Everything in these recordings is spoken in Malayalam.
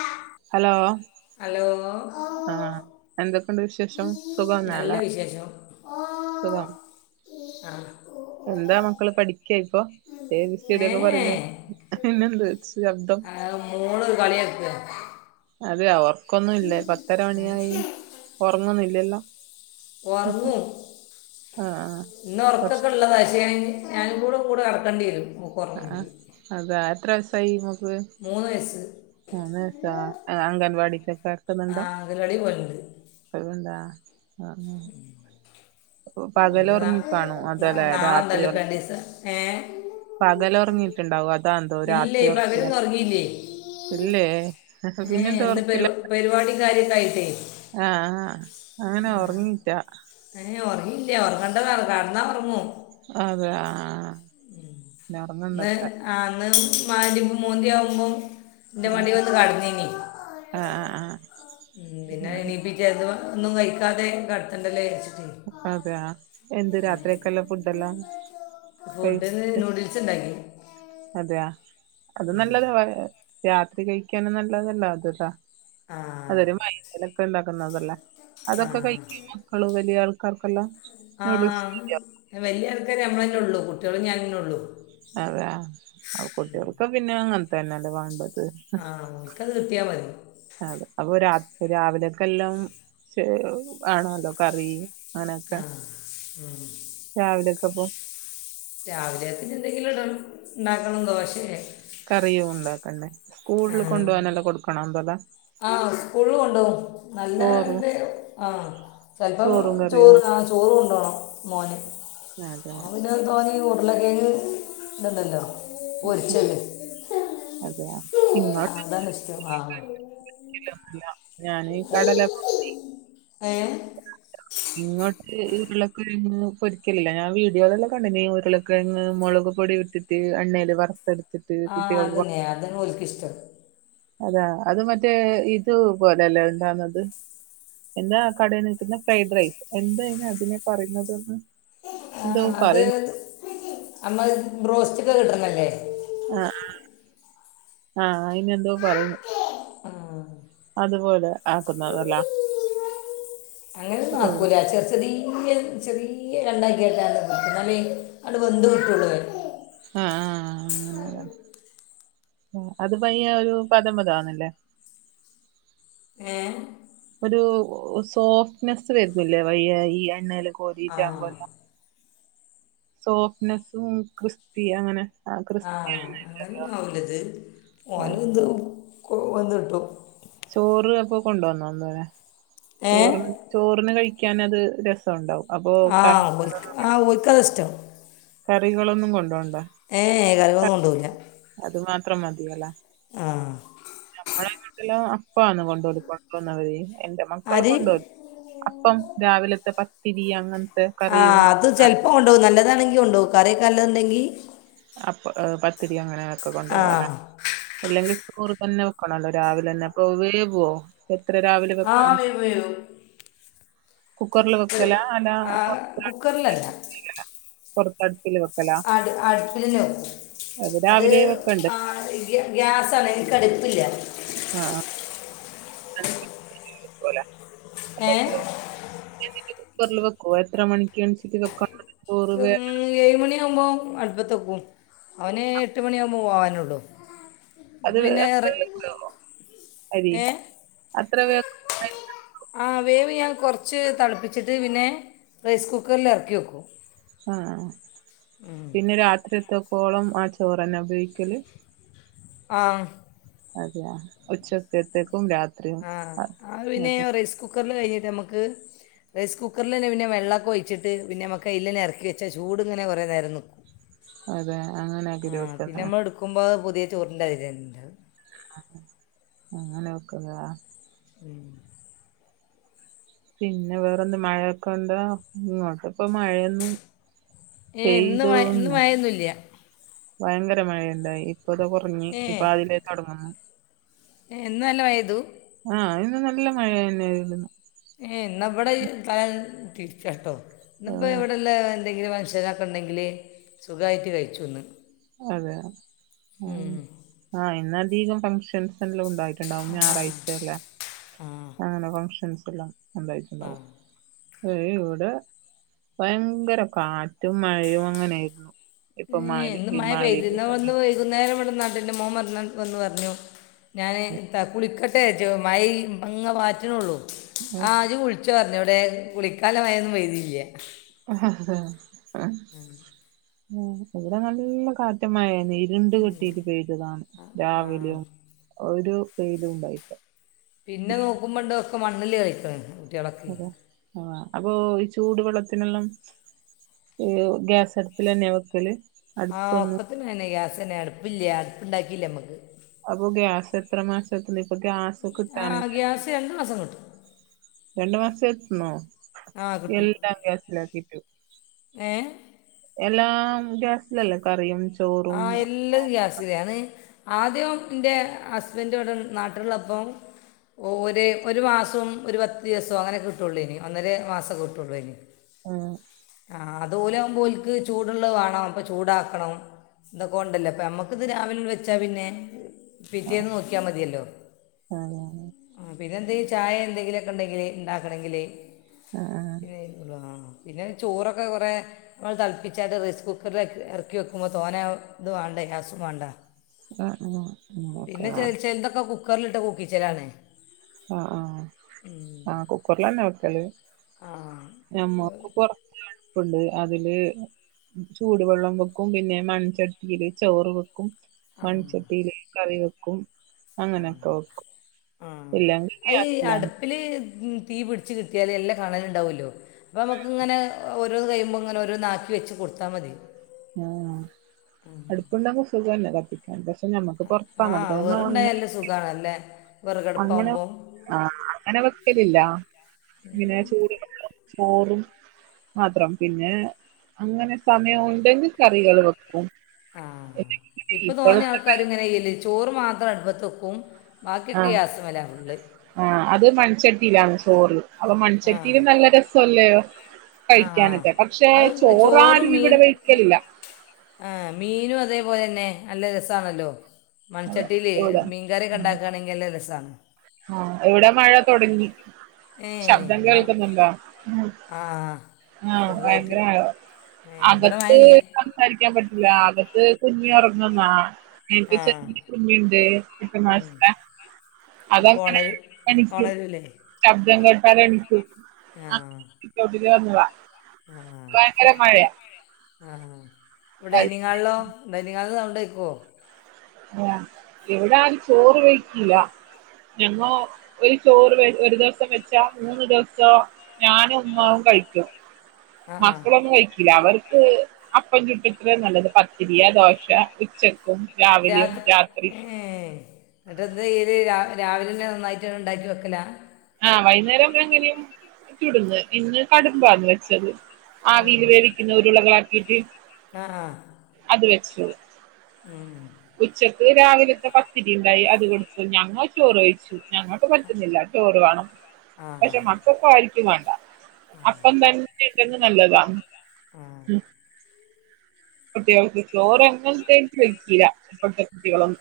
ആഹ് ഹലോ. ആഹ് എന്തൊക്കെയണ്ട് ഈ വിശേഷം സുഖംന്നാല. നല്ല സുഖം. അഹ് എന്താ മക്കള് പഠിക്ക ഇപ്പൊ എ ബി സിയുടൊക്കെ പറയുന്ന പിന്നെ എന്ത്. ശ്ലബ്ദം ആ, മോള് കളിയക്ക്. അതെ ഒർക്കൊന്നുംല്ലേ പത്തര മണിയായി ഉറങ്ങൊന്നുംല്ലല്ലോ. ഉറങ്ങു ആഹ് ഇന്ന് കൊർച്ച് ഉറക്കൊക്കെ ഉള്ളതശ കഞ്. ഞാനും കൂടെ കൂടെ കടക്കേണ്ടി വരും. ആഹ് ഉറങ്ങണമെങ്കിൽ അതാ എത്ര വയസായി മോക്ക്. മൂന്ന് വയസ്സ് മൂന്ന്അസാ അംഗൻവാടക്ക് കൊക്കെ ആ എക്കുന്നുണ്ടോ. അങ്കലവാടി പോലുണ്ട് അതുന്താ. ആഹ് ആപ്പൊ പകല ഇനിയിപ്പോ നാ- ഉറങ്ങിക്കണോ അതല്ല രാത്രി ഉറക്ക. ഏഹ് പകല ഉറങ്ങിയിട്ടുണ്ടാവും അതാന്തോ ഇല്ലേ രാത്രി ഉറക്കില്ല. പകലും ഉറങ്ങിയില്ലേ ഇല്ലേ പിന്നെ എന്തോ. പ പരിപാടി കാര്യക്കായിട്ടേ. ആഹ് ആഹ് അങ്ങനെ ഉറങ്ങിറ്റാ. ഏയ് ഉറങ്ങില്ലേ ഉറങ്ങേണ്ടറ കടന്നാ ഉറങ്ങും. അതെ ആഹ് ആഹ് ഇന്ന് ആന്ന് മരി മൂന്തിയാവുമ്പോം. എന്റെ ആഹ് മടി വന്ന് കടന്നിനി ആഹ് ആഹ് ഉം പിന്നെ. അങ്ങനെ പിറ്റേന്ന്അത് ഒന്നും കഴിക്കാതെ കിടത്തണ്ടല്ലേ കയച്ചിട്ട്. അതെയ എന്ത് രാത്രിയൊക്കെല്ല ഫുഡ് എല്ലാം. ഫുഡ്ന്ന് നൂഡിൽസ് ഉണ്ടാക്കി. അതെയ അത് ഉം. നല്ലതാ രാത്രി കഴിക്കാനും നല്ലതല്ലോ അത്താവശ്യം ആ അതൊരു മൈ ധലൊക്കെ ഉണ്ടാക്കുന്നതല്ല ആ അതൊക്കെ കഴക്കും മക്കള് വലിയ ആൾക്കാർക്കെല്ലാം. നൂഡിൽസ് ആഹ് വലിയ ആൾക്കാര് നമ്മളെന്നെ ഉള്ളൂ കുട്ടികള ഞാാനെ ഉള്ളു. അതെ ആഹ് കുട്ടികൾക്ക് പിന്നെ അങ്ങനത്ത തന്നെല്ലേ വേണ്ടത്. ആഹ് ഓർക്കത് കിട്ടിയാൽ മതി. അതെ അപ്പൊത് രാവിലെക്കെ എല്ലാം ആണല്ലോ കറി ആ അങ്ങനെയൊക്കെ രാവിലൊക്കെ പോ രാവിലെ ത്തിന് എന്തെങ്കിലും ഇട ഉണ്ടാക്കണം ദോശയേ. കറിയും ഉണ്ടാക്കണ്ടേ. കൂടുത കൊപോകാനല്ല കൊടുക്കണം. അന്തത ആഹ് സ്കൂൾ കൊണ്ടാവും നല്ല ചോറും ആഹ് ചിലപ്പം ചോറും കറിയും ചോറ് ആഹ് ചോറ് കൊണ്ടോണം. മോന് അതെ ആഹ് പിന്നെ തോന് ഉരുള കേഴങ്ങ് ഇണ്ടല്ലോ. അതെയ. ആഹ് അതന്ന ഇഷ്ടം ആഹ് ഇല്ലല്ല ഞാനീ കടല. ഏ [inaudible] ഇങ്ങോട്ട് ഉരുളക്കിഴങ്ങ് പൊരിക്കലില്ല ഞാൻ വീഡിയോയിലെല്ലാം കണ്ടിന ഉരുളക്കിഴങ്ങ് മുളക് പൊടിട്ടിട്ട് ത്ത്എണ്ണയിൽ വറുത്തെടു ആഹ്അതന്നെ അതന് ഒലക്ക് ഇഷ്ടം അതാ അത് മറ്റേ ഇത് പോലല്ലേ ഉണ്ടാവകുന്നത് എന്താ കടയിൽ നിക്കുന്ന ഫ്രൈഡ് റൈസ് എന്തായിന് അതിനെ പറയുന്നതന്ന് ആ അത് അമ്മ ബോസ്റ്റക്കെ കിട്ടുന്നല്ലേ ആ ആഹ അയിന് ന്തോ പറയുന്നു ആ അതുപോലെ ആക്കുന്നതല്ല എവിടെ നാക്കൂല ചെറുച്ചടി ന്ന് ചെറിയ രണ്ടാക്ക കേട്ടാ നിൽക്കുന്നത്മേ അണ്ട് വെന്ത് കിട്ടുകുള്ളൂ ആ ആ അങ്ങനെ അത് പയ്യ ഒരു പതു പത മ്പത് ആന്നല്ലേ ഏ ഒരു സോഫ്റ്റ്നെസ്സ് വരുന്നില്ലേ വയ്യ ഈ എണ്ണൽ ആ കോരിറ്റാകുമ്പോല്ല സോഫ്റ്റ്നെസ്സും ക്രിസ്പി അങ്ങനെ ആ ക്രിസ്പി ആഹ് എണ്ണയില്ലല്ലോ അങ്ങനെന്നാവില്ലത് ആ ഓന് എന്തൊ കൊന്ന് വന്ന് ഇട്ടു ചോറ് അപ്പൊ കൊണ്ട വന്നോ അന്നനെ ഏ ചോറിന് ചോറിന് കഴിക്കാൻ അത് രസുണ്ടാവും ആഹ് ആഹ് ഓൽക്ക താ ഇഷ്ടം കറികളൊന്നും കൊണ്ടോണ്ട ഏ കറികളൊന്നും കൊണ്ടു പോകുല്ല അത് മാത്രം മതിയല്ല ആഹ് നമ്മളെ നാട്ടില് അപ്പന്ന് കൊണ്ട്‌ വരന്നത് എൻന്റെ മക്കള് ആര് കൊണ്ട്‌ വരും അപ്പം രാവിലത്തെ പത്തിരി അങ്ങനത്തെ കറിയും ആഅത് ചെലപ്പോം കൊണ്ടോ നല്ലതാണെങ്കി കൊണ്ട് പോം കറി ഒക്കെ നല്ലതു ഉണ്ടെങ്കിൽ അപ്പ പത്തിരി അങ്ങനെക്കെ ആ കൊണ്ടുപോവല്ലേ അല്ലെങ്കിൽ ചോറ് തന്നെ വെക്കണല്ലോ രാവിലെ തന്നെ അപ്പൊ പോവേ പോവോഎത്ര രാവിലെ വെക്കണം വേയോ കുക്കറിൽ വെക്കല അല്ല ആ കുക്കറിലല്ല പുറത്തടുപ്പില് വെക്ക അടു അടുപ്പിലിന്നാ വെക്കും അത് രാവിലെ വെക്കണ്ട് ആ ഗ്യാസാ ണെ എനിക്ക് അടുപ്പില്ല ആഹ [unintelligible] ഏ എന്നിട്ട് കുക്കറിൽ വെക്കുവോ എത്ര മണിക്ക് എണിച്ചിട്ട് വെക്ക ണം ക്ക് മം ഏഴ് മണിയാമ്പോൾ അടുപ്പത്ത് വക്കും അവന് എട്ട് മണിയാകുമ്പോ പോകാനുള്ളു അപ്പ അത് പിന്നെ അത്ര റെ വേവോ അരി ഏ അത്ര വേ ആ വേവ് ഞാൻ കുറച്ച് തിളപ്പിച്ചിട്ട് പിന്നെ റൈസ് കുക്കറിൽ ഇറക്കി വയ്ക്കും ആഹ് ആ പിന്നെ രാത്രി എത്തക്കോളം ആ ചോറ്ന്നെ ഉപയോഗിക്കല് ആഹ് അതെയ ഉച്ചക്കത്തേക്കും രാത്രി ആഹ് ആ പിന്നെ റൈസ് കുക്കറിൽ കഴിഞ്ഞിട്ട് നമുക്ക് റൈസ് കുക്കറിൽ തന്നെ പിന്നെ വെള്ളൊക്കെ ഒഴിച്ചിട്ട് പിന്നെ നമ്മക്ക് അൽ ഇറക്കി വച്ചാ ചൂട് ഇങ്ങനെ കുറേ നേരം നിക്കും ഉ [unintelligible] ആ പിന്നെ നമ്മൾ എടുക്കുമ്പോ പുതിയ ചോറിന്റെ അരി [unintelligible] അങ്ങനെ വെക്കുന്നതാ ഉം പിന്നെ വേറെന്ത് മഴയൊക്കെണ്ട ഇങ്ങോട്ട് ഇപ്പ മഴയൊന്നും ഏഹ് ഇന്ന് ഇന്ന് പെയ്തോന്ന് വയന്നുംല്ല ഭയങ്കര മഴയുണ്ടായി ഇപ്പ ഇത കുറഞ്ഞ് ഇപ്പൊ അതിലേ തുടങ്ങുന്നു എന്ന നല്ല വയതു ആഹ ഇന്ന് നല്ല മഴ തന്നെയായിരുന്നു ഇന്ന ഇവിടെ തിരിച്ച കേട്ടോ ഇന്നപ്പോ ആഹ് ഇവിടെല്ല എന്തെങ്കിലും മനുഷ്യന ഉണ്ടെങ്കിൽ സുഖമായിട്ട് കഴിച്ചുന്ന് അതെയ ആ എന്നന്ന അധികം ഫങ്ഷൻസ് ഉണ്ടായിട്ടുണ്ടാവും ഞായറാഴ്ച അല്ലെ ആ അങ്ങനെ ഫഷൻസ്ല്ലാം ആ എന്തായിട്ടുണ്ടാവും ആ ഇവിടെ ഭയങ്കര കാറ്റും മഴയും അങ്ങനെയായിരുന്നു ഇപ്പൊ ഏ മാല് മഴ പെയ്തിുന്ന വന്ന് വൈകുന്നേരം ഇവിടെ നാടിിന്റെ മോൻ മറിഞ്ഞാ വന്ന് പറഞ്ഞു ഞാൻ കുളിക്കട്ടെ മൈ മങ്ങ വാറ്റിനേ ഉള്ളൂ ആഹ് അത് വിളിച്ച പറഞ്ഞ ഇവിടെ കുളിക്കാലമായൊന്നും പെയുതിയില്ല ഹ ഹ ഹ ഇവിടെ നല്ല കാറ്റമായ രണ്ട് കെട്ടിയിട്ട് പെയ്തതാ ആ, ആ, രാവിലെ ഒരു വെയിലും ഉണ്ടായിട്ട്ല പിന്നെ നോക്കുമ്പോണ്ടണ്ട് ഒക്കെ മണ്ണിൽ കഴിക്കണം അതെ ആഹ അപ്പൊ ഈ ചൂടു വെള്ളത്തിനെല്ലാം ഗ്യാസ അടുപ്പിൽന്നെ വെക്കല് ആഹ് അടുപ്പൊന്നും ഒക്കത്തിന്ന്നെ ഗ്യാസ് തന്നെ അടുപ്പില്ല അടുപ്പുണ്ടാക്കില്ലേ നമ്മുക്ക് അപ്പൊ ഗ്യാസ് എത്ര മാസത്തന്ന് ഇപ്പൊ ഗ്യാസ് കിട്ടാനെ രണ്ടു മാസം കിട്ടും രണ്ടു മാസം എത്തണോ ആ കിട്ടും എല്ലാം ഗ്യാസിലാക്കിട്ടു ഏ എല്ലാം ഗ്യാസിലല്ലേ കറിയും ചോറും ആഹ എല്ലാം ഗ്യാസിലയാണ് ആദ്യം എന്റെ ഹസ്ബൻഡവിടെ നാട്ടിലുള്ളപ്പം ഓ ഒേ ഒരു മാസവും ഒരു പത്ത് ദിവസവും അങ്ങനെ കിട്ടുകയുള്ളു ഇനി ഒന്നര മാസമക്കെ കിട്ടുകയുള്ളൂ ഇനി ആഹ ആ അതുലകുമ്പോലക്ക് ചൂടുള്ളത് വേണം അപ്പം ചൂടാക്കണം ഇന്തൊക്കെ ഉണ്ടല്ലോ അപ്പൊ നമ്മക്ക ഇത് രാവിലെ വെച്ചാ പിന്നെ പിറ്റേന്ന് നോക്കിയാ മതിയല്ലോ അതെയതെ ആ പിന്നെ എന്തെങ്കിലും ചായ എന്തെങ്കിലുമൊക്കെ ഉണ്ടെങ്കിൽ ഉണ്ടാക്കണമെങ്കിൽ ആഹ് പിന്നെ ഉള്ളൂ ആ പിന്നെ ചോറൊക്കെ കുറെേ നമ്മൾ തളപ്പിച്ചായിട്ട് റൈസ് കുക്കറില ഇറക്കി വെക്കുമ്പോൾ സോന ഇത് വേണ്ട ഗ്യാസും വേണ്ട ആഹ് ആഹ് അങ്ങനെ പിന്നെ വെക്കുലേ ചച്ച എന്തൊക്കെ കു കുക്കറിലിട്ട് കുക്കിച്ചിലാണേ ആ ആ ആ കുക്കറിലാന്നെ അടുക്കല് ആ നമ്മക്ക് പറത്ത എഴപ്പുണ്ട് അതില് ചൂടുവെള്ളം വെക്കും പിന്നെ മൺചട്ടിയില് ചോറ് വെക്കും ആ മൺചട്ടിയില കറി വെക്കും അങ്ങനെയൊക്കെ വെക്കും ആഹ ഇല്ലെങ്കിൽ അഈ ഗ്യാസിലാണ് അടുപ്പില് തീ പിടിച്ച് കിട്ടിയാല് എല്ലാം കാണാന ഉണ്ടാവല്ലോ അപ്പൾ നമുക്കിങ്ങനെഓരോ കഴിയുമ്പോൾങ്ങനെ ഓരോ ആാക്കി വെച്ച് കൊടുത്താൽ മതി ആഹ ഉം. അടുപ്പുണ്ടങ്കോ സുഖന്നെ കത്തിക്കാൻ പക്ഷെ ഞമ്മക്ക് പുറത്താന്നടുക്ക അങ്ങ സുഖണല്ലേ അങ്ങനെ ആ അങ്ങനെ വെക്കലില്ല ഇങ്ങനെ ചൂടു ചോറും മാത്രം പിന്നെ അങ്ങനെ സമയം ഉണ്ടെങ്കിൽ കറികൾ വെക്കും ആഹ അല്ലെങ്കിൽ പിന്നെ ഇപ്പൊ തോന്യ ഇപ്പോഴത്തെ ആൾക്കാർ ഇങ്ങനെ്യല്ലേ ചോറ് മാത്രം അടുപ്പത്ത് വക്കും ബാഗ്യക്യാസമലാ ഉണ്ട് ആഹ അത് മൺചട്ടിയിലാാണ് ചോറ് അപ്പൊ മൺചട്ടിൽ ആ നല്ല രസല്ലയോ ആഹ് കഴിക്കാനക്കെ പക്ഷെ ചോറാരും ഇവിടെ കഴിക്കലില്ല ആഹ മീനും അതേപോലെ തന്നെ നല്ല രസമാണല്ലോ അതെ മൺചട്ടീലെ ഇവിടെ മീൻകറിയൊക്കെണ്ടാക്കാണെങ്കില് നല്ല രസാ ആഹ് ഇവിടെ മഴ തൊടങ്ങി ഏഹ് ശബ്ദം എന്നാ കേൾക്കുന്നുണ്ടോ ഉം ആഹ് ആഹ് ചെറുതായിട്ട് ഭയങ്കര മഴ ഏഹ് ഇവിടെ അകത്ത് മഴയില്ല സംസാരിക്കാൻ പറ്റൂല്ല അകത്ത് കുഞ്ഞി ഒറങ്ങുന്നാ ആഹ് [unintelligible] കുഞ്ഞിയിണ്ട് [unintelligible] ഉം മാസത്തെ അപ്പോൾ അതങ്ങനെ ഉണരും എണിക്കും ഉണരൂല്ലേ ശബ്ദം കേട്ടാൽ എണിക്കും അ ആഹ് സിറ്റൗട്ടില് വന്നതാ ആഹ് ഭയങ്കര മഴ ആഹ് [unintelligible] അത് ഡൈനിങ് ഹാളിലോ ഡൈനിഹാളില് സൗണ്ട് കേക്കുവോ ആഹ് ഇവിടെ ആരും ചോറ് വെയ്ക്കൂല്ല ഞങ്ങോ ഒരു ചോറ് വെ ഒരു ദെവസം വെച്ചാ മൂന്ന് ദെവസോ ഞാനും ഉമ്മാവും കഴിക്കും ആഹ് ആഹ് മക്കളൊന്നും കഴിക്കൂല്ല അവർക്ക് അപ്പം ചുട്ടി ഇത്ര നല്ലത് പത്തിരിയാ ദോശയാ ഉച്ചക്ക് രാത്ത് ഏഹ് ഏഹ് എന്ന്ട്ടെന്താ ചെയ്യല് രാ രാവിലെന്നെ നന്നായിട്ട് ഇണ്ടാക്കി വെക്കലാ ആഹ് വൈന്നേരം എങ്ങനും ചുട്ന്ന് ഇന്ന് കടുമ്പാന്ന് വെച്ചത് ഉം ആവില് വേവിക്കുന്ന ഉരുളകളാക്കിട്ട് ആ ആ അത് വെച്ചു ഉം ഉച്ചക്ക് രാവിലത്തെ പത്തിരി ഇണ്ടായി അത് കൊടുത്തു ഞങ്ങ ചോറ് കഴിച്ചു ഞങ്ങക്ക് പറ്റുന്നില്ല ചോറ് വാണം ആ ആ പക്ഷെ മക്ക് മക്കക്ക് ആരിക്കും വേണ്ട ആ അപ്പം തന്നെ ഇണ്ടെങ്ക് നല്ലതാ ഉം ആ കുട്ടികൾക്ക് ചോറ് എങ്ങ [unintelligible] കയിക്കൂല്ല ഇപ്പൾത്തെ കുട്ടികളൊന്നും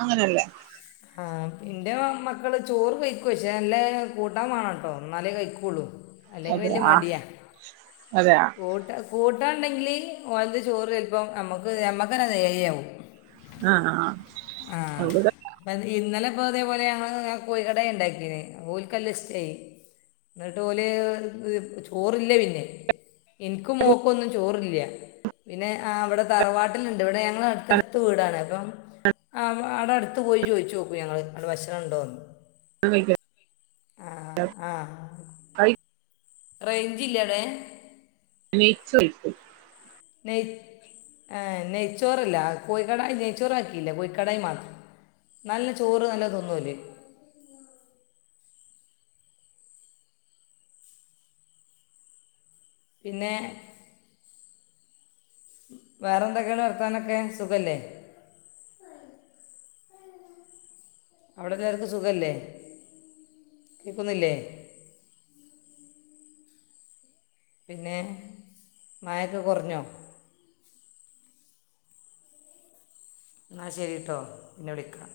അങ്ങനല്ലേ ആഹ് പ് ഇന്റെ മക്കള് ചോറ് കയിക്കു പക്ഷെ നല്ലേ കൂട്ടാൻ വേണം ട്ടോ എന്നാലേ കഴിക്കുള്ളൂ അല്ലെങ്കിൽ അതെയാ അതെയാ കൂട്ടാ കൂട്ട ഇണ്ടെങ്കില് ഓലത് ചോറ് ചെലപ്പം നമ്മക്ക് ഞമ്മക്കെന്നെ [unintelligible] ആഹ് ആഹ് ആഹ് ഇവിടെ അപ്പ ഇന്നലെ ഇപ്പ ഇതേപോലെ ഞങ്ങള് കോഴികടായി ഇണ്ടാക്കീന് ഓൽക്ക് നല്ല ഇഷ്ട്ടായി ഇന്നിട്ട് ഓല് ഏഹ് ചോറില്ല പിന്നെ എനിക്കും മോക്കൊന്നും ചോറില്ല പിന്നെ ആഹ് ഇവിടെ തറവാട്ടില്ണ്ട് ഇവിടെ ഞങ്ങ ങ്ങളെ അടുത്തടുത്ത് വീടാണ് അപ്പം അ ആഹ് അവ് ആടെ അടുത്ത് പോയി ചോദിച്ചു നോക്കും ഞങ്ങള് ആടെ ഭക്ഷണണ്ടോന്ന് [unintelligible] റെയ്ഞ്ച് ഇല്ല ല്ലേ നെയ്ച്ചോയിക്കും നെയ് ആഹ് നെയ്ച്ചോറല്ല കോഴിക്കടായി നെയ്ച്ചോറാക്കിയില്ല കോഴിക്കടായി മാത്രം നല്ല ചോറ് നല്ലോ തിന്നു ഓല് പിന്നെ വേറെ എന്തൊക്കെയാണ് വർത്താനൊക്കെ സുഖല്ലേ? അവിടെ കാർക്കും സുഖല്ലേ കേക്കുന്നില്ലേ? പിന്നെ മയക്കെ കൊറഞ്ഞോ? ഇന്നാ ശരി ട്ടോ പിന്നെ വിളിക്കാ